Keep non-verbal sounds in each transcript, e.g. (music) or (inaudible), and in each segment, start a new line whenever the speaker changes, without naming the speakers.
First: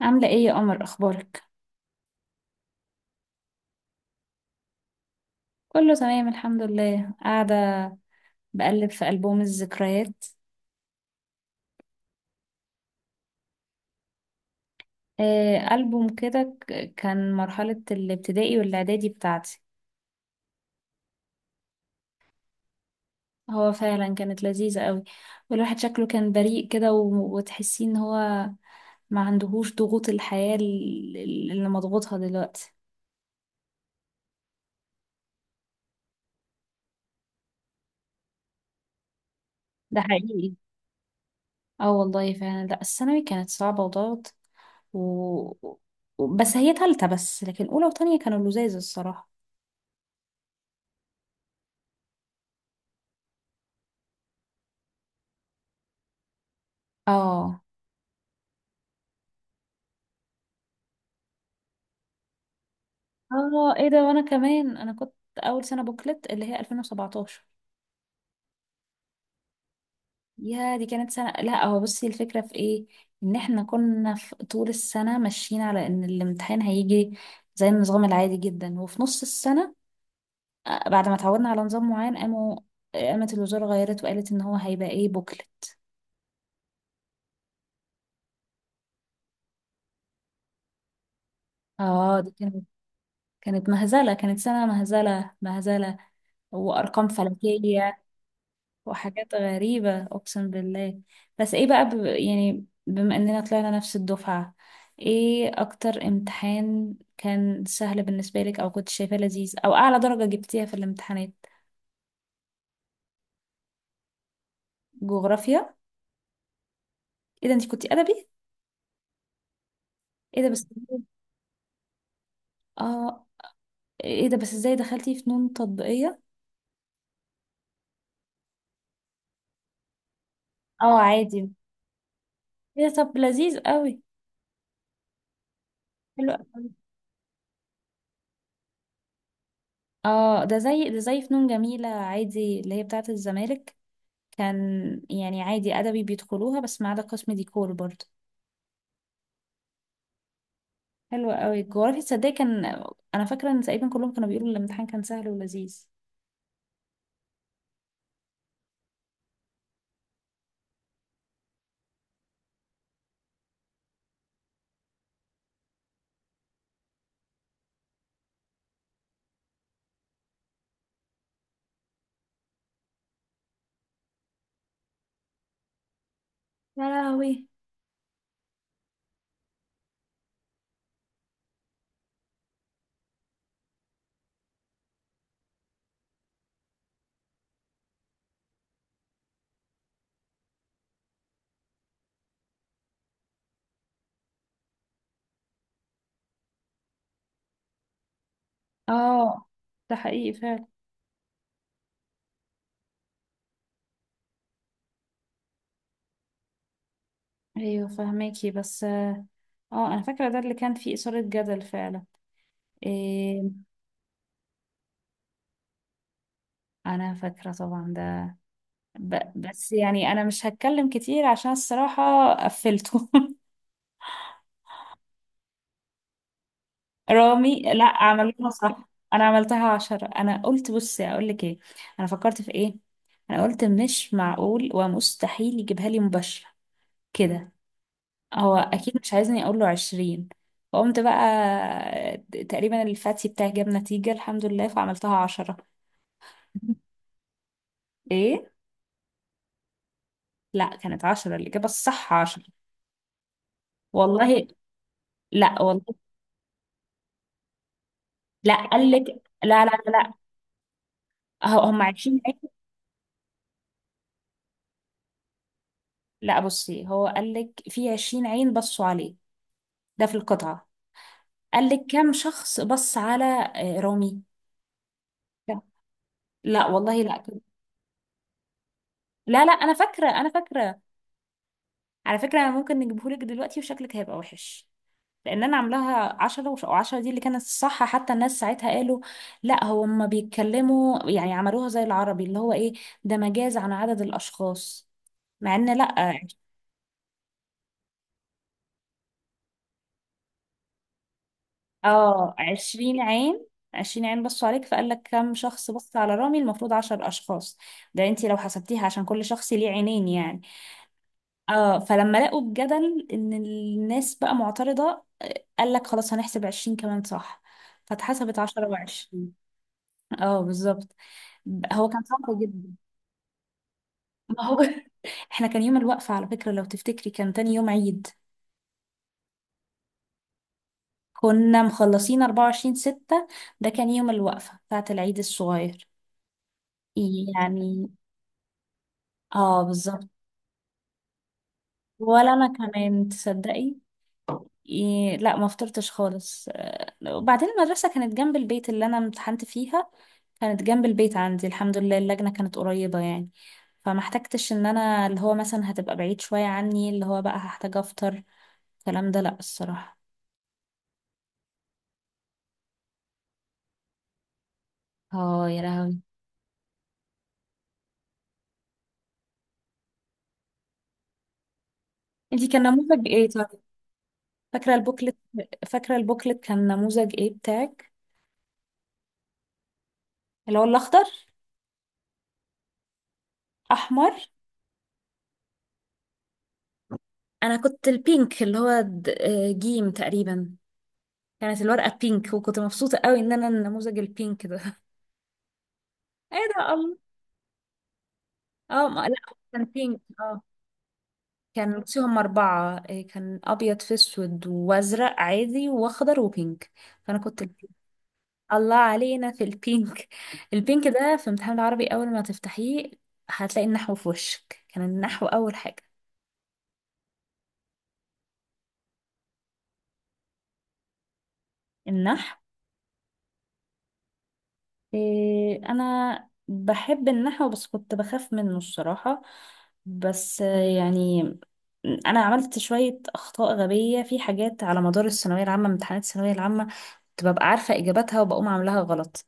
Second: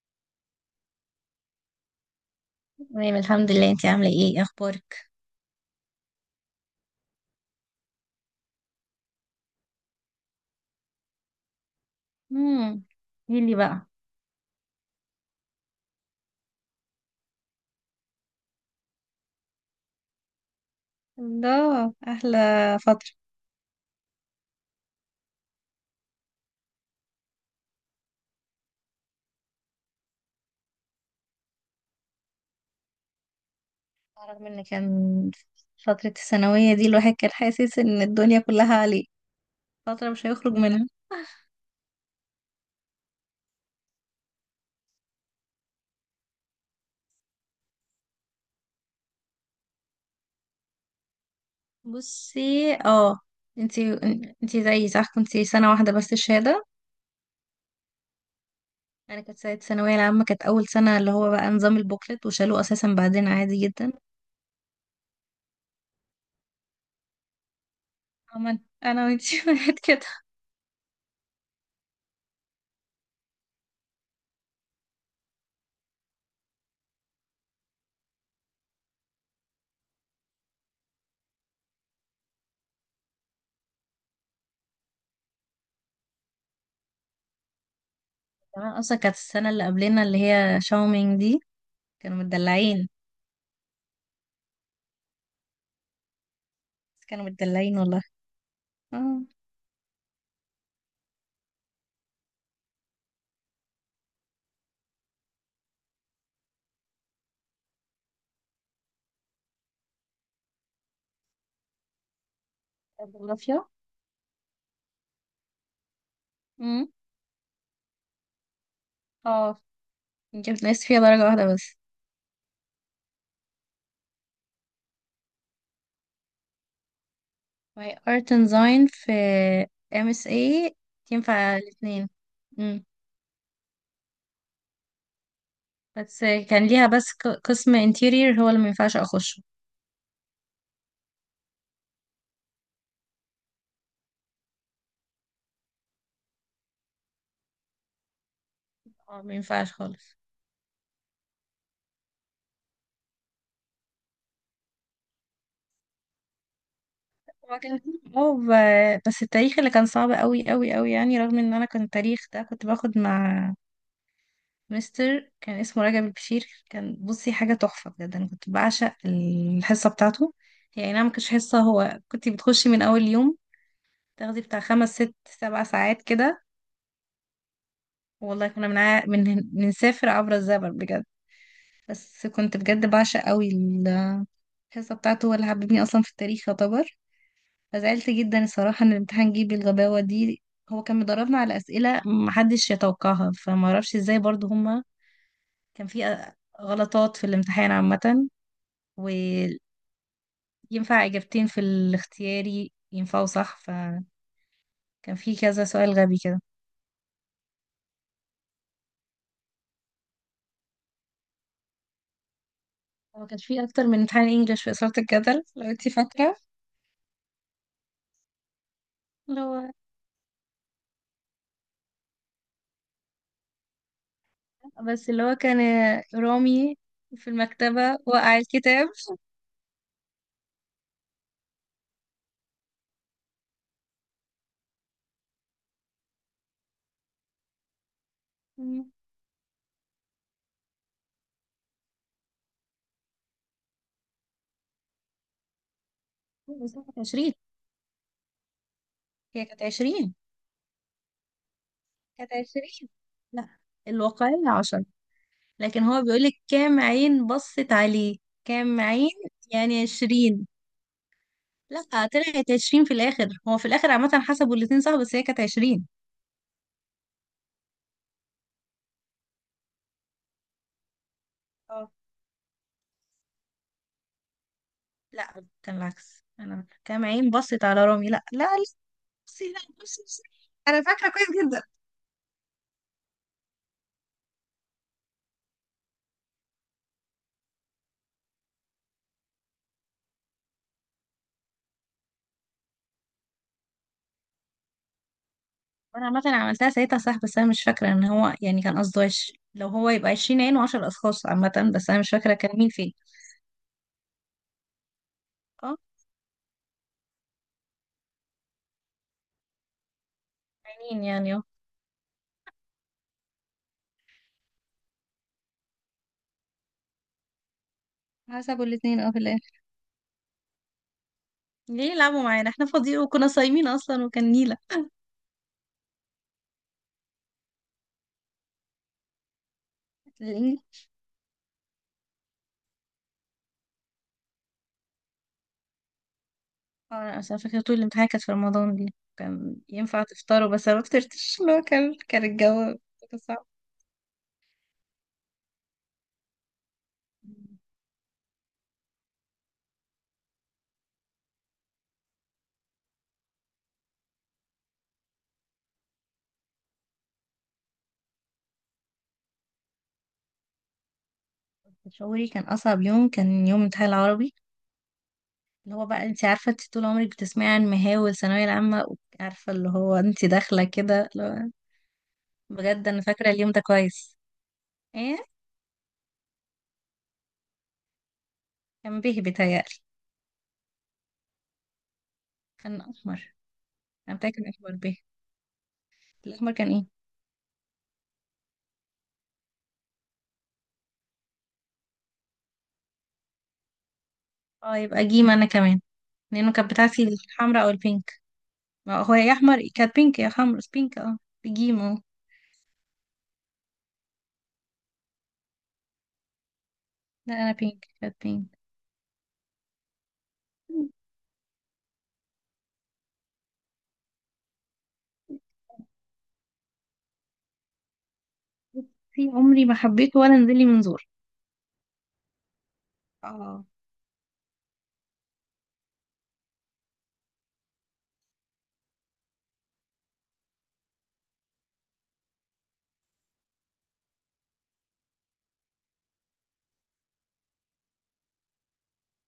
عاملة ايه يا قمر اخبارك؟
تمام الحمد لله. انتي عاملة ايه؟ اخبارك؟
كله تمام الحمد لله، قاعدة بقلب في ألبوم الذكريات.
امم. قولي بقى.
آه، ألبوم كده كان مرحلة الابتدائي والإعدادي بتاعتي.
الله، احلى فترة.
هو فعلا كانت لذيذة قوي، والواحد شكله كان بريء كده وتحسي ان هو ما عندهوش ضغوط الحياة اللي مضغوطها دلوقتي.
رغم ان كان فترة الثانوية دي الواحد كان حاسس ان الدنيا كلها عليه،
ده
فترة مش هيخرج
حقيقي.
منها.
اه والله فعلا، لا الثانوي كانت صعبة وضغط و... بس هي تالتة بس، لكن أولى وتانية كانوا لذاذ الصراحة.
بصي، اه. انتي انتي زيي صح؟ كنتي سنة واحدة بس الشهادة؟
اه.
انا كانت سنة الثانوية العامة، كانت اول سنة اللي هو بقى نظام البوكلت وشالوه اساسا بعدين، عادي
اه ايه
جدا.
ده، وانا كمان انا كنت اول سنه بوكلت اللي هي 2017.
عمل، انا وانتي (laughs) واحد كده.
يا دي كانت سنه. لا هو بصي الفكره في ايه، ان احنا كنا في طول السنه ماشيين على ان الامتحان هيجي زي النظام العادي جدا، وفي نص السنه بعد ما اتعودنا على نظام معين قامت الوزاره غيرت وقالت ان هو هيبقى ايه بوكلت.
كمان اصلا كانت السنة اللي قبلنا اللي هي شاومينج دي كانوا
اه دي كانت
مدلعين.
كانت مهزله، كانت سنه مهزله مهزله،
بس
وارقام
كانوا متدلعين
فلكيه
والله. اه،
وحاجات غريبة أقسم بالله. بس إيه بقى يعني بما إننا طلعنا نفس الدفعة، إيه أكتر امتحان كان سهل بالنسبة لك، أو كنت شايفاه لذيذ، أو أعلى درجة جبتيها في الامتحانات؟
الجغرافيا.
جغرافيا؟
امم.
إيه ده، أنت كنتي أدبي؟
اه،
إيه ده
جبت
بس.
ناقص فيها درجة واحدة بس.
آه. إيه ده بس، إزاي دخلتي فنون تطبيقية؟
my art and design في MSA
آه عادي.
تنفع الاتنين. امم.
إيه ده، طب لذيذ قوي.
بس
حلو
كان
قوي.
ليها بس قسم interior هو اللي مينفعش اخشه.
آه، ده زي فنون جميلة عادي اللي هي بتاعة الزمالك. كان يعني عادي أدبي بيدخلوها، بس ما عدا قسم ديكور برضه.
اه مينفعش خالص.
حلو قوي. جغرافيا، تصدقي كان انا فاكره ان تقريبا كلهم كانوا بيقولوا الامتحان كان سهل ولذيذ.
هو كان، اه، بس التاريخ اللي كان صعب قوي قوي قوي يعني. رغم ان انا كان التاريخ ده كنت باخد مع مستر كان اسمه رجب البشير. كان، بصي، حاجة تحفة بجد. أنا كنت بعشق الحصة بتاعته. هي أي نعم مكانتش حصة، هو كنت بتخشي من أول يوم تاخدي بتاع خمس ست سبع ساعات كده.
يا لهوي.
والله كنا بنسافر عبر الزمن بجد. بس كنت بجد بعشق قوي الحصة بتاعته. هو اللي حببني أصلا في التاريخ يعتبر. فزعلت جدا الصراحة إن الامتحان جه بالغباوة دي. هو كان مدربنا على أسئلة محدش يتوقعها، فمعرفش ازاي برضو هما. كان في غلطات في الامتحان عامة.
اه ده حقيقي فعلا.
ينفع إجابتين في الاختياري ينفعوا صح، فكان في كذا سؤال غبي كده.
ايوه فهماكي بس، اه. آه، انا فاكره ده اللي كان فيه اثاره جدل فعلا.
هو كان
إيه؟
في أكتر من امتحان إنجليش في إثارة الجدل لو أنتي فاكرة.
انا فاكره طبعا ده، ب...
اللي هو،
بس يعني انا مش هتكلم كتير عشان الصراحه قفلته (laughs)
بس اللي هو كان رامي في
رامي؟ لا
المكتبة وقع
عملوها صح،
الكتاب.
انا عملتها 10، انا قلت بصي اقول لك ايه. انا فكرت في ايه؟ انا قلت مش معقول ومستحيل يجيبها لي مباشره كده، هو
مم.
اكيد مش عايزني اقول له 20. فقمت بقى تقريبا الفاتي بتاعي جاب نتيجة الحمد لله، فعملتها 10.
بس كانت عشرين.
ايه؟
هي كانت عشرين.
لا كانت 10، الاجابة الصح
كانت
10.
عشرين. لا،
والله.
الواقعية عشر.
لا
لكن
والله
هو بيقولك كام عين بصت عليه.
لا.
كام
قال
عين،
لك لا لا
يعني
لا لا.
عشرين.
هم
لا،
20 عين.
طلعت عشرين في الآخر. هو في الآخر عامة حسبوا الاتنين صح، بس هي كانت عشرين.
لا بصي، هو قال لك في 20 عين بصوا عليه، ده في القطعة. قال لك كم شخص بص على رامي.
لا
لا.
كان العكس، انا
لا والله
كام
لا.
عين بصت على رامي. لا لا لا.
لا
بصي،
لا،
لا
انا
بصي
فاكرة،
بصي.
انا فاكرة.
انا فاكره كويس جدا.
على فكرة أنا ممكن نجيبهولك دلوقتي وشكلك هيبقى وحش، لان انا عاملاها 10 و10 دي اللي كانت الصح. حتى الناس ساعتها قالوا لا، هو هما بيتكلموا يعني عملوها زي العربي اللي هو ايه، ده مجاز عن عدد الاشخاص. مع ان لا
انا عامه عملتها ساعتها صح، بس انا مش فاكره ان هو يعني كان قصده لو هو يبقى 20 عين و10 اشخاص عامه، بس انا مش
اه
فاكره كان مين فين.
20 عين. 20 عين بصوا عليك، فقال لك كم شخص
اه،
بص على رامي؟ المفروض 10 اشخاص. ده انتي لو حسبتيها عشان كل شخص ليه عينين يعني.
عينين يعني، اه.
اه. فلما لقوا الجدل ان الناس بقى معترضة، قال لك خلاص هنحسب 20 كمان صح، فاتحسبت
حسبوا
10
الاثنين اه في
و20.
الاخر.
اه بالظبط. هو
ليه
كان
يلعبوا
صعب
معانا احنا
جدا.
فاضيين؟ وكنا صايمين اصلا وكان
ما
نيله.
هو. (laughs) احنا كان يوم الوقفة على فكرة لو تفتكري كان تاني يوم عيد،
ليه؟
كنا مخلصين 24 ستة، ده كان يوم الوقفة بتاعة العيد الصغير
اه، انا أصل أنا فاكره طول
يعني.
الامتحان كانت في رمضان دي كان
اه
ينفع
بالظبط.
تفطروا، بس انا ما فطرتش. اللي هو كان
ولا انا
الجو
كمان،
كان صعب.
تصدقي؟ إيه لا، ما فطرتش خالص. وبعدين المدرسة كانت جنب البيت اللي انا امتحنت فيها، كانت جنب البيت عندي الحمد لله، اللجنة كانت قريبة يعني، فما احتجتش ان انا اللي هو مثلا هتبقى بعيد شوية عني، اللي هو بقى هحتاج افطر الكلام ده لا الصراحة.
شعوري كان أصعب يوم كان يوم امتحان العربي.
اه يا
اللي هو
لهوي.
بقى انت عارفة انت طول عمرك بتسمعي عن مهاول ثانوية العامة، عارفة، اللي هو انت داخلة كده، اللي هو،
انتي كان
بجد أنا
نموذج ايه
فاكرة
طيب؟
اليوم ده كويس.
فاكرة البوكلت؟
ايه،
فاكرة البوكلت كان نموذج ايه بتاعك؟
كان به بيتهيألي.
اللي هو الاخضر؟
كان أحمر.
احمر؟
أنا متأكدة كان أحمر به. الأحمر كان ايه؟
انا كنت البينك، اللي هو جيم تقريبا. كانت الورقه بينك، وكنت مبسوطه قوي ان انا النموذج البينك ده
اه
(laughs)
يبقى جيم أنا كمان.
ايه
لأنه كانت
ده؟ الله.
بتاعتي الحمراء أو البينك.
اه
ما
ما
هو
لا.
يا أحمر
كان
كانت
بينك
بينك، يا
اه.
حمرا بينك، اه. بجيم
كان
اه.
بصي هم أربعة، كان أبيض في أسود، وأزرق عادي، وأخضر، وبينك. فأنا
لا
كنت
أنا
البينك.
بينك، كانت بينك.
(laughs) الله علينا في البينك. البينك ده في امتحان العربي، أول ما تفتحيه هتلاقي النحو في وشك، كان النحو أول حاجة.
في (laughs) عمري ما حبيته ولا نزل لي منظور.
النحو؟
اه.
إيه أنا بحب النحو بس كنت بخاف منه الصراحة. بس يعني أنا عملت شوية أخطاء غبية في حاجات على مدار الثانوية العامة، امتحانات الثانوية العامة كنت ببقى عارفة إجاباتها وبقوم عاملاها غلط.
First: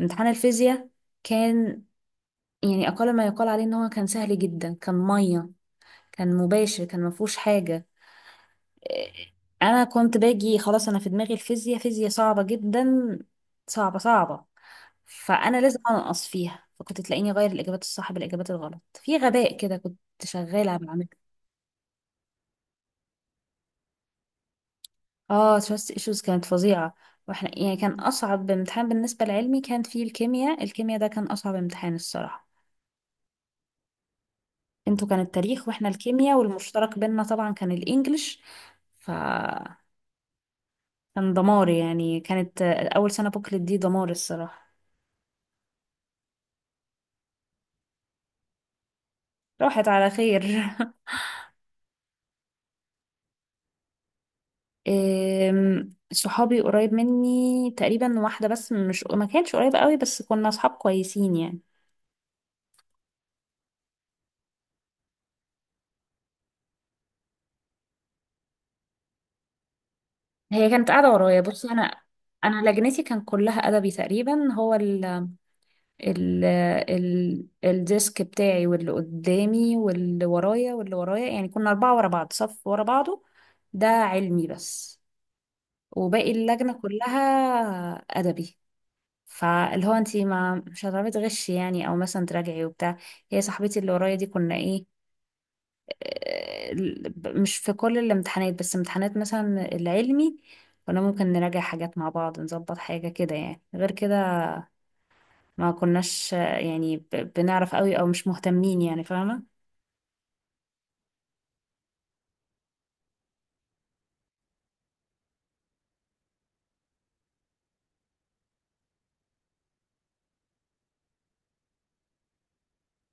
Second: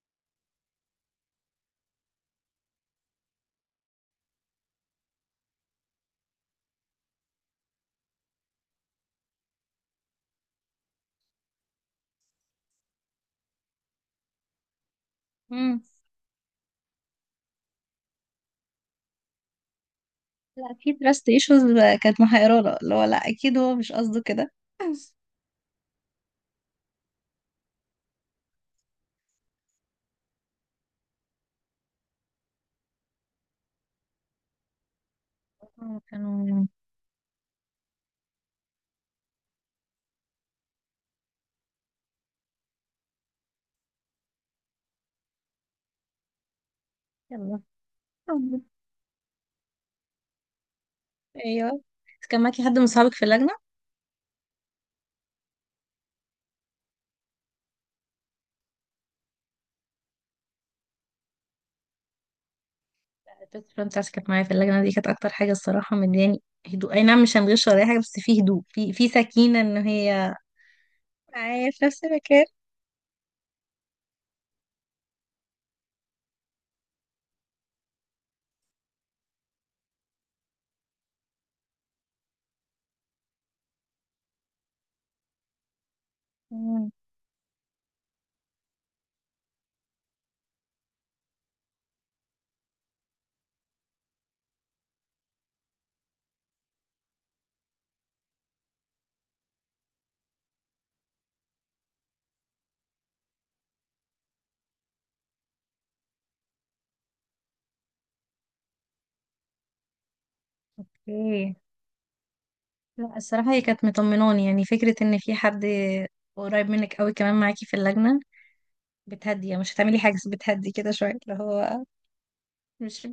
امتحان الفيزياء كان يعني أقل ما يقال عليه إن هو كان سهل جدا، كان 100، كان مباشر، كان مفهوش حاجة. إيه، أنا كنت باجي خلاص أنا في دماغي الفيزياء فيزياء صعبة جدا، صعبة صعبة، فأنا لازم أنقص فيها، فكنت تلاقيني أغير الإجابات الصح بالإجابات الغلط في غباء كده، كنت
لا
شغالة
اكيد
بعمله.
تراست ايشوز كانت محيرانا، اللي هو لا اكيد هو مش قصده كده.
اه تراست ايشوز كانت فظيعة. واحنا يعني كان أصعب امتحان بالنسبة لعلمي كان فيه الكيمياء، الكيمياء ده كان أصعب امتحان الصراحة. انتوا كان التاريخ، واحنا
آه،
الكيمياء،
كانوا.
والمشترك بينا طبعا كان الانجليش، فكان دمار يعني، كانت اول سنة بوكلت دي دمار الصراحة.
يلا، حب.
راحت على خير (laughs)
ايوه. كان معاكي حد من صحابك في اللجنه؟
صحابي قريب مني تقريبا واحدة بس، مش ما كانتش قريبة قوي، بس كنا صحاب كويسين يعني.
البيست فريند بتاعتي كانت معايا في اللجنة دي. كانت أكتر حاجة الصراحة مدياني هدوء. أي نعم مش هنغش ولا أي حاجة، بس في هدوء، في سكينة إن هي
هي كانت قاعدة ورايا. بصي
معايا في
انا
نفس المكان.
انا لجنتي كان كلها ادبي تقريبا، هو ال ال الديسك بتاعي واللي قدامي واللي ورايا يعني، كنا أربعة ورا بعض صف ورا بعضه، ده علمي بس، وباقي اللجنة
مم.
كلها أدبي. فاللي هو انتي ما مش هتعرفي تغشي يعني، او مثلا تراجعي وبتاع. هي صاحبتي اللي ورايا دي كنا ايه، آه، مش في كل الامتحانات، بس امتحانات مثلا العلمي كنا ممكن نراجع حاجات مع بعض، نظبط حاجة كده يعني، غير كده ما كناش يعني بنعرف قوي او مش مهتمين يعني، فاهمة؟
اوكي. لا الصراحة هي كانت مطمناني. يعني فكرة إن في حد قريب منك أوي كمان معاكي في اللجنة، بتهدي، يعني مش هتعملي حاجة بس بتهدي كده شوية. اللي هو مش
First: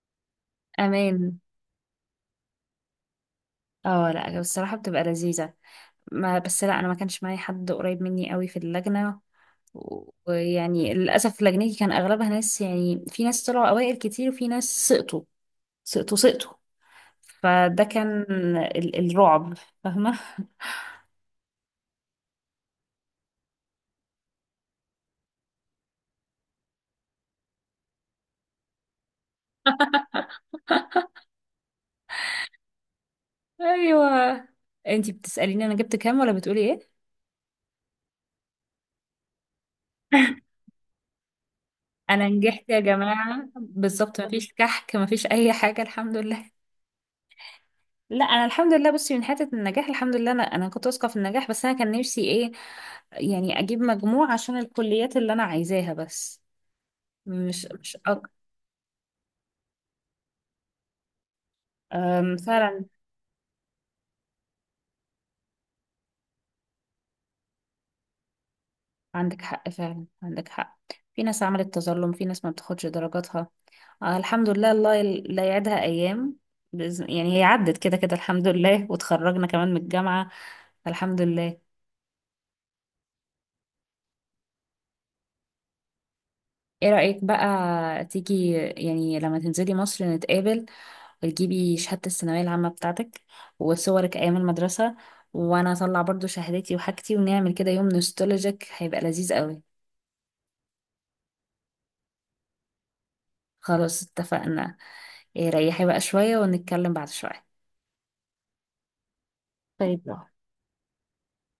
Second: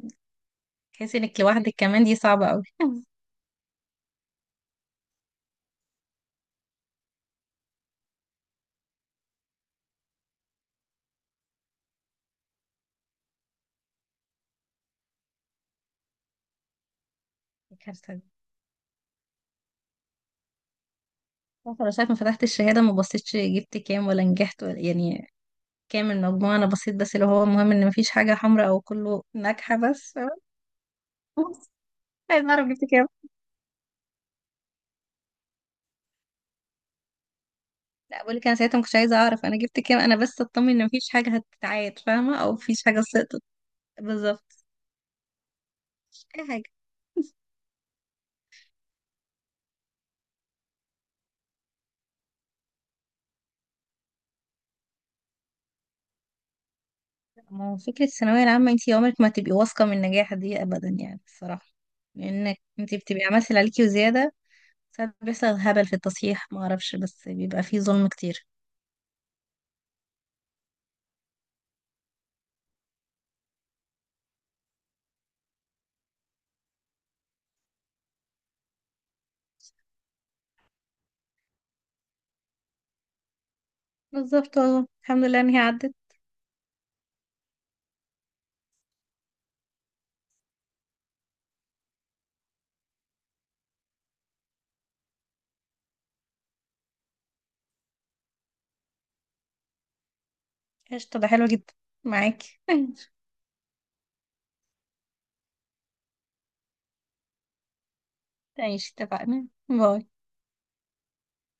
تحسي
امان.
انك لوحدك، كمان دي صعبة قوي (laughs)
اه لا الصراحة بتبقى لذيذة، ما بس لا انا ما كانش معايا حد قريب مني قوي في اللجنة، ويعني للاسف لجنتي كان اغلبها ناس، يعني في ناس طلعوا اوائل كتير وفي ناس سقطوا سقطوا سقطوا، فده
الكارثة
كان
دي.
الرعب، فاهمة؟
عارفة (laughs) انا ساعة ما فتحت الشهادة ما بصيتش جبت كام ولا نجحت ولا يعني كام المجموع. انا بصيت بس اللي هو المهم ان مفيش حاجة حمراء او كله ناجحة بس (laughs) عايز اعرف جبت كام؟
(laughs) ايوه. انتي بتسأليني انا جبت كام ولا بتقولي ايه؟
لا بقول لك انا ساعتها ما كنتش عايزة اعرف انا جبت كام. انا بس
(laughs)
اطمن ان مفيش حاجة هتتعاد
انا
فاهمة، او
نجحت يا
مفيش حاجة سقطت.
جماعة بالظبط، مفيش
بالظبط.
كحك مفيش اي حاجة الحمد
مش اي
لله.
حاجة.
لا انا الحمد لله، بصي من حته النجاح الحمد لله، انا كنت واثقه في النجاح، بس انا كان نفسي ايه، يعني اجيب مجموع عشان الكليات اللي انا عايزاها بس، مش
ما هو
مش
فكرة
أك...
الثانوية العامة انتي عمرك ما هتبقي واثقة من النجاح دي ابدا يعني الصراحة.
أم،
لانك
فعلا.
انتي بتبقي عملتي اللي عليكي وزيادة. ساعات بيحصل هبل في التصحيح ما اعرفش، بس بيبقى فيه ظلم كتير.
عندك حق فعلا، عندك حق. في ناس عملت تظلم، في ناس ما بتاخدش درجاتها. آه الحمد لله، الله لا يعدها ايام، يعني هي عدت كده كده الحمد لله، وتخرجنا كمان من الجامعه الحمد لله.
بالظبط والله الحمد لله ان هي عدت.
ايه رأيك بقى تيجي يعني لما تنزلي مصر نتقابل، وتجيبي شهادة الثانوية العامة بتاعتك، وصورك أيام المدرسة، وأنا أطلع برضو شهادتي وحاجتي، ونعمل كده يوم نوستولوجيك هيبقى لذيذ قوي؟
قشطة، ده حلو جدا. معاكي (laughs)
خلاص اتفقنا. إيه، ريحي بقى شوية ونتكلم بعد شوية.
ماشي اتفقنا، باي.
طيب.